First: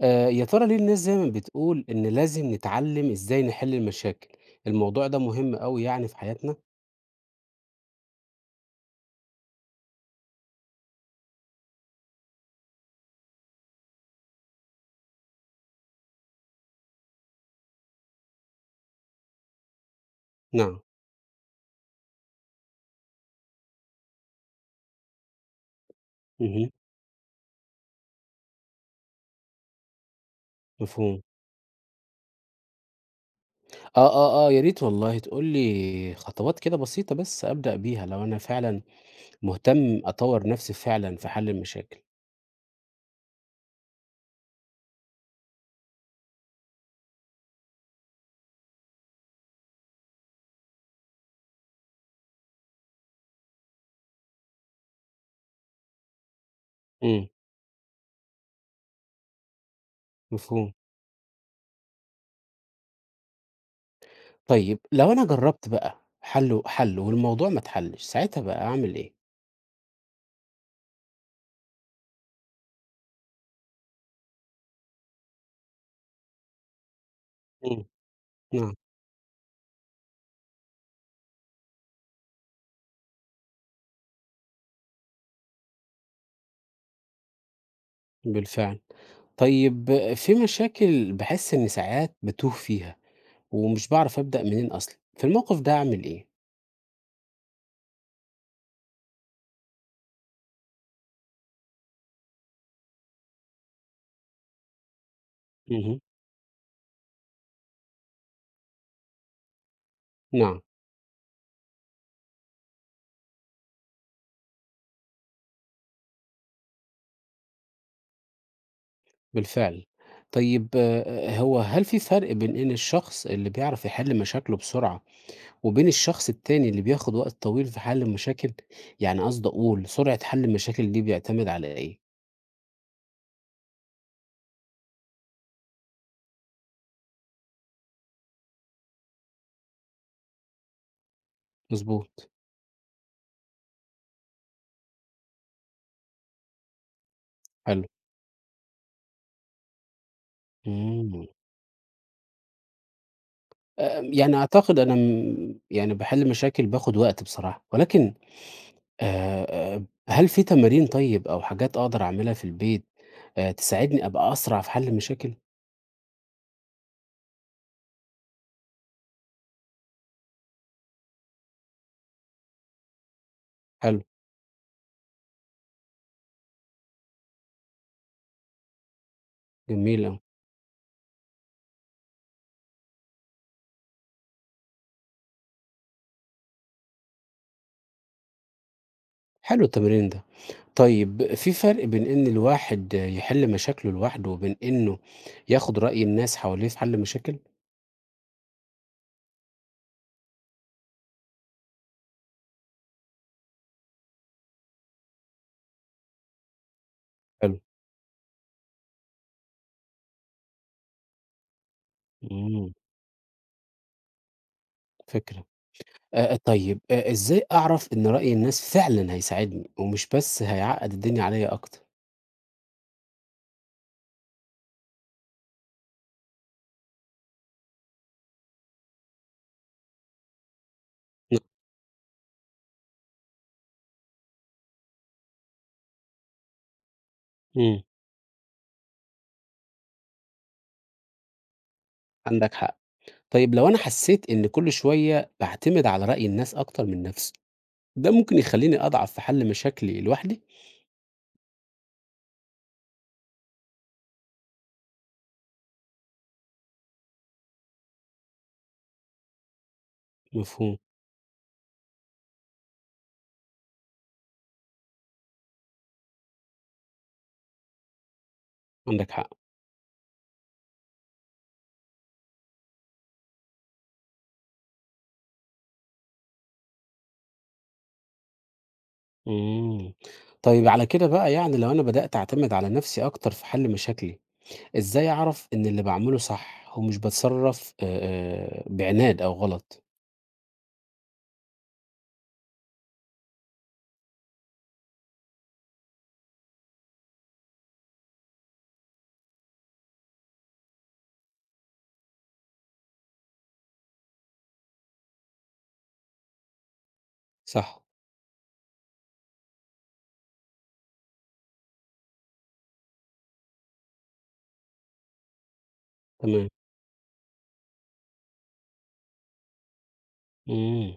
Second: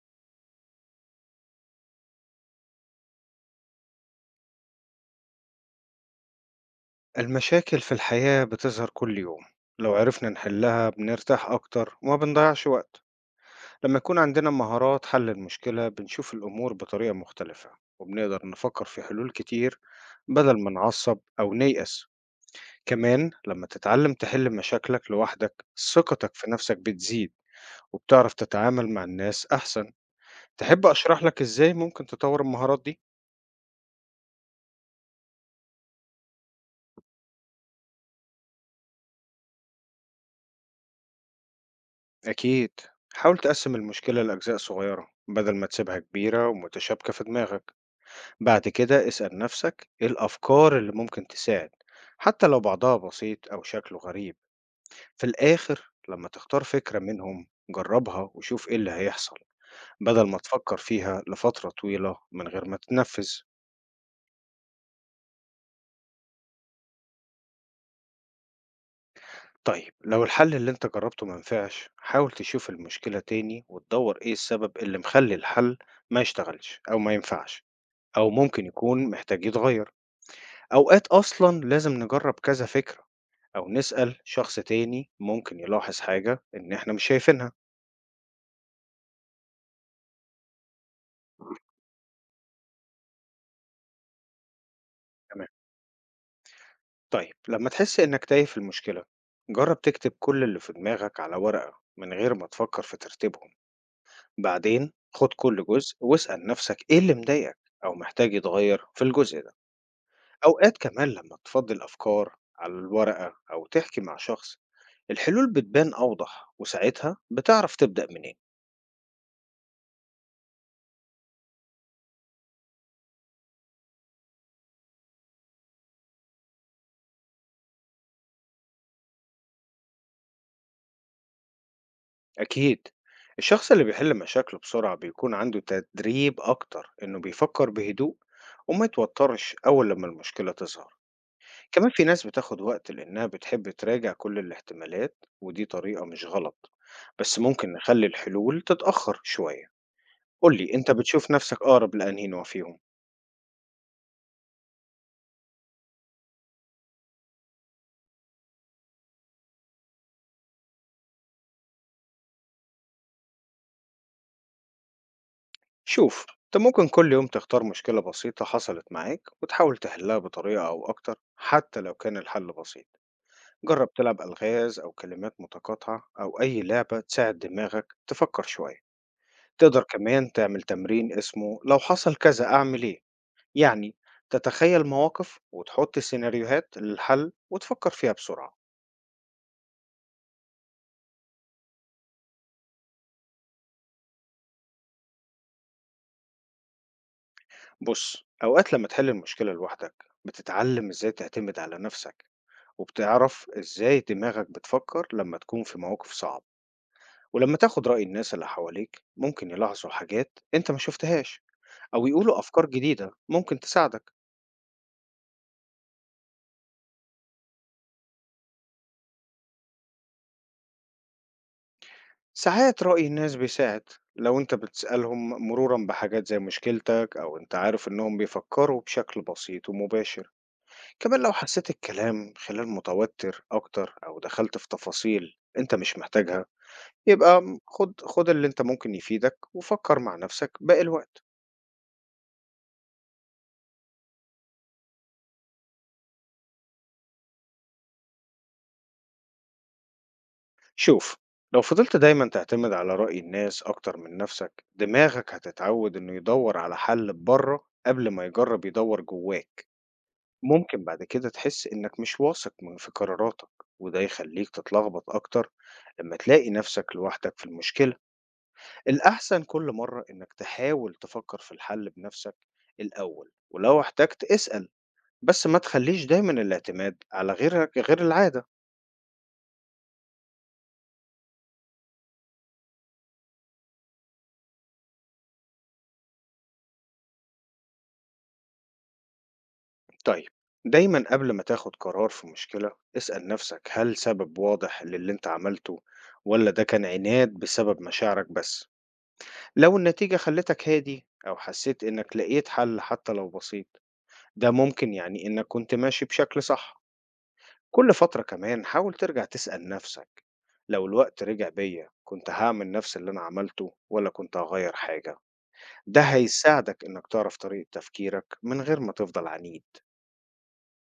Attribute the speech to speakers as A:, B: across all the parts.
A: يا ترى ليه الناس دايمًا بتقول إن لازم نتعلّم إزاي نحِل المشاكل؟ الموضوع ده مهم أوي يعني في حياتنا؟
B: المشاكل في الحياة بتظهر كل يوم. لو عرفنا نحلها بنرتاح أكتر وما بنضيعش وقت. لما يكون عندنا مهارات حل المشكلة بنشوف الأمور بطريقة مختلفة، وبنقدر نفكر في حلول كتير بدل ما
A: نعم.
B: نعصب أو نيأس. كمان لما تتعلم تحل مشاكلك لوحدك، ثقتك في
A: اهم،
B: نفسك بتزيد، وبتعرف تتعامل مع الناس أحسن. تحب
A: مفهوم.
B: أشرح لك إزاي ممكن تطور المهارات دي؟
A: يا ريت والله تقول لي خطوات كده بسيطة بس أبدأ بيها لو أنا فعلًا مهتم أطوّر نَفْسي فعلًا في حَل المشاكل.
B: أكيد. حاول تقسم المشكلة لأجزاء صغيرة بدل ما تسيبها كبيرة ومتشابكة في دماغك. بعد كده اسأل نفسك إيه الأفكار اللي ممكن تساعد، حتى لو بعضها بسيط أو شكله غريب. في الآخر لما تختار فكرة
A: إمم،
B: منهم جربها وشوف إيه اللي هيحصل، بدل ما
A: مفهوم.
B: تفكر فيها لفترة طويلة من غير ما تنفذ.
A: طيب لو أنا جرّبت بقى حَل وحَل والموضوع ما اتحلّش، ساعتها بقى أعمل إيه؟
B: طيب لو الحل اللي انت جربته منفعش حاول تشوف المشكلة تاني وتدور ايه السبب اللي مخلي الحل ما يشتغلش أو ما ينفعش،
A: إمم،
B: أو ممكن
A: نعم،
B: يكون محتاج يتغير. أوقات أصلا لازم نجرب كذا فكرة، أو نسأل شخص تاني ممكن يلاحظ حاجة إن إحنا مش شايفينها.
A: بالفعل. طيب في مشاكل باحس إنّي ساعات باتوه فيها. ومش باعرف أبدأ منين أصلًا، في
B: تمام.
A: الموقف ده أعمل إيه؟
B: طيب لما تحس إنك تايه في المشكلة، جرب تكتب كل اللي في دماغك على ورقة من غير ما تفكر في ترتيبهم. بعدين خد كل جزء
A: اهم،
B: واسأل نفسك إيه اللي مضايقك أو محتاج يتغير في الجزء ده.
A: نعم،
B: أوقات كمان لما تفضي الأفكار على الورقة أو تحكي مع شخص الحلول بتبان أوضح، وساعتها بتعرف تبدأ منين.
A: بالفعل. طيب هو هل في فرق بين إن الشخص اللي بيعرف يحل مشاكله بسرعة، وبين الشخص التاني اللي بياخد وقت طويل في حل المشاكل؟ يعني قصدي أقول سرعة حل المشاكل دي بيعتمد على إيه؟
B: أكيد. الشخص اللي بيحل مشاكله بسرعة بيكون عنده تدريب أكتر، إنه بيفكر بهدوء وما يتوترش أول لما المشكلة تظهر. كمان في ناس
A: مضبوط،
B: بتاخد وقت لأنها بتحب تراجع كل الاحتمالات، ودي طريقة مش غلط، بس ممكن
A: حلو،
B: نخلي الحلول تتأخر شوية. قولي أنت
A: إمم.
B: بتشوف نفسك أقرب لأنهي نوع فيهم.
A: يعني أعتقد أنا يعني باحل مشاكل باخد وقت بصراحة، ولكن هل في تمارين طيب أو حاجات أقدر أعملها في البيت تساعدني أبقى أسرع في حل المشاكل؟
B: شوف أنت ممكن كل يوم تختار مشكلة بسيطة حصلت معاك وتحاول تحلها بطريقة أو أكتر، حتى لو كان الحل بسيط. جرب
A: حلو،
B: تلعب ألغاز أو كلمات متقاطعة أو أي لعبة تساعد دماغك تفكر شوية. تقدر
A: جميل أوي،
B: كمان تعمل تمرين اسمه لو حصل كذا أعمل إيه، يعني تتخيل مواقف وتحط سيناريوهات للحل وتفكر فيها بسرعة.
A: حلو التمرين ده. طيب في فرق بين إن الواحد يحل مشاكله لوحده وبين إنه ياخد رأي الناس حواليه في حل مشاكل؟
B: بص، أوقات لما تحل المشكلة لوحدك بتتعلم إزاي تعتمد على نفسك، وبتعرف إزاي دماغك بتفكر لما تكون في مواقف صعبة. ولما
A: حلو،
B: تاخد رأي الناس اللي حواليك ممكن يلاحظوا حاجات أنت ما شفتهاش، أو يقولوا أفكار
A: إمم،
B: جديدة ممكن تساعدك.
A: فكرة. طيب إزاي أعرف إن رأي الناس فعلًا هيساعدني ومش بس هيعقد الدنيا عليَّ أكتر؟
B: ساعات رأي الناس بيساعد لو انت بتسألهم مرورا بحاجات زي مشكلتك، او انت عارف انهم بيفكروا بشكل بسيط ومباشر. كمان لو حسيت الكلام خلال متوتر اكتر او دخلت في تفاصيل انت مش محتاجها، يبقى م-
A: إمم،
B: خد خد اللي انت ممكن يفيدك وفكر مع نفسك باقي الوقت.
A: عندك حق. طيب لو أنا حسيت إن كل شوية باعتمد على رأي الناس أكتر من نفسي، ده ممكن يخليني أضعف في حل مشاكلي لوحدي؟
B: شوف، لو فضلت دايما تعتمد على رأي الناس اكتر من نفسك دماغك هتتعود انه يدور على حل بره قبل ما يجرب يدور جواك.
A: مفهوم،
B: ممكن بعد كده تحس إنك مش واثق في قراراتك، وده يخليك تتلخبط أكتر لما تلاقي نفسك لوحدك في المشكلة.
A: عندك حق.
B: الأحسن كل مرة إنك تحاول تفكر في الحل بنفسك الأول، ولو احتجت اسأل، بس ما تخليش دايما الاعتماد على غيرك غير العادة.
A: إمم. طيب على كده بقى يعني لو أنا بدأت أعتمد على نفسي أكتر في حل مشاكلي، إزاي أعرف إن اللي باعمله صح ومش باتصرف بعناد أو غلط؟
B: طيب، دايما قبل ما تاخد قرار في مشكلة اسأل نفسك هل سبب واضح للي انت عملته، ولا ده كان عناد بسبب مشاعرك بس. لو النتيجة خلتك هادي أو حسيت إنك لقيت حل حتى لو بسيط، ده ممكن يعني إنك كنت ماشي بشكل صح.
A: صح،
B: كل فترة كمان حاول ترجع تسأل نفسك لو الوقت رجع بيا كنت هعمل نفس اللي أنا عملته ولا كنت هغير حاجة. ده
A: تمام،
B: هيساعدك إنك تعرف طريقة تفكيرك من غير ما تفضل عنيد.
A: إمم.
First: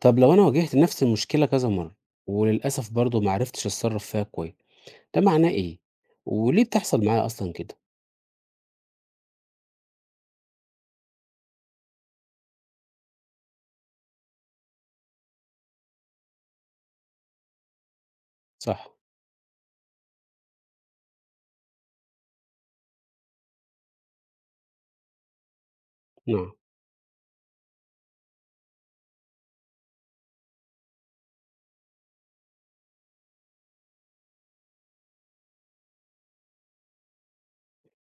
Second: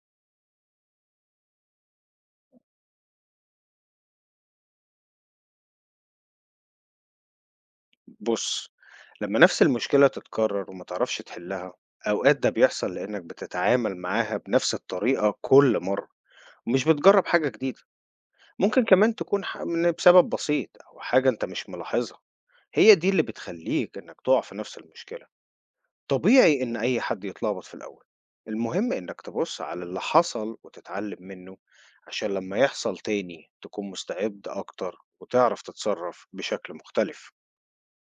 A: طب لو أنا واجهت نفس المشكلة كذا مرّة وللأسف برضه ما عرفتش أتصرف فيها كويس، ده معناه إيه؟ وليه بتحصل معايا أصلًا كده؟
B: بص، لما نفس المشكلة تتكرر وما تعرفش تحلها، أوقات ده بيحصل لأنك بتتعامل معاها بنفس الطريقة كل مرة ومش بتجرب حاجة جديدة. ممكن
A: صح،
B: كمان تكون بسبب بسيط أو حاجة أنت مش ملاحظها، هي دي اللي بتخليك إنك تقع في نفس المشكلة.
A: نعم،
B: طبيعي إن أي حد يتلخبط في الأول، المهم إنك تبص على اللي حصل وتتعلم منه، عشان لما يحصل تاني تكون مستعد أكتر وتعرف تتصرف بشكل مختلف.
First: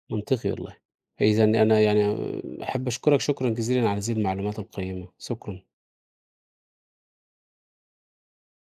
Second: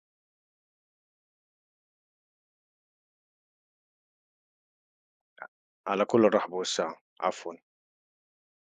A: منطقي والله. إذًا أنا يعني أحب أشكرك شكرًا جزيلًا على هذه المعلومات القيمة، شكرًا.
B: على كل الرحب والسعة، عفوا.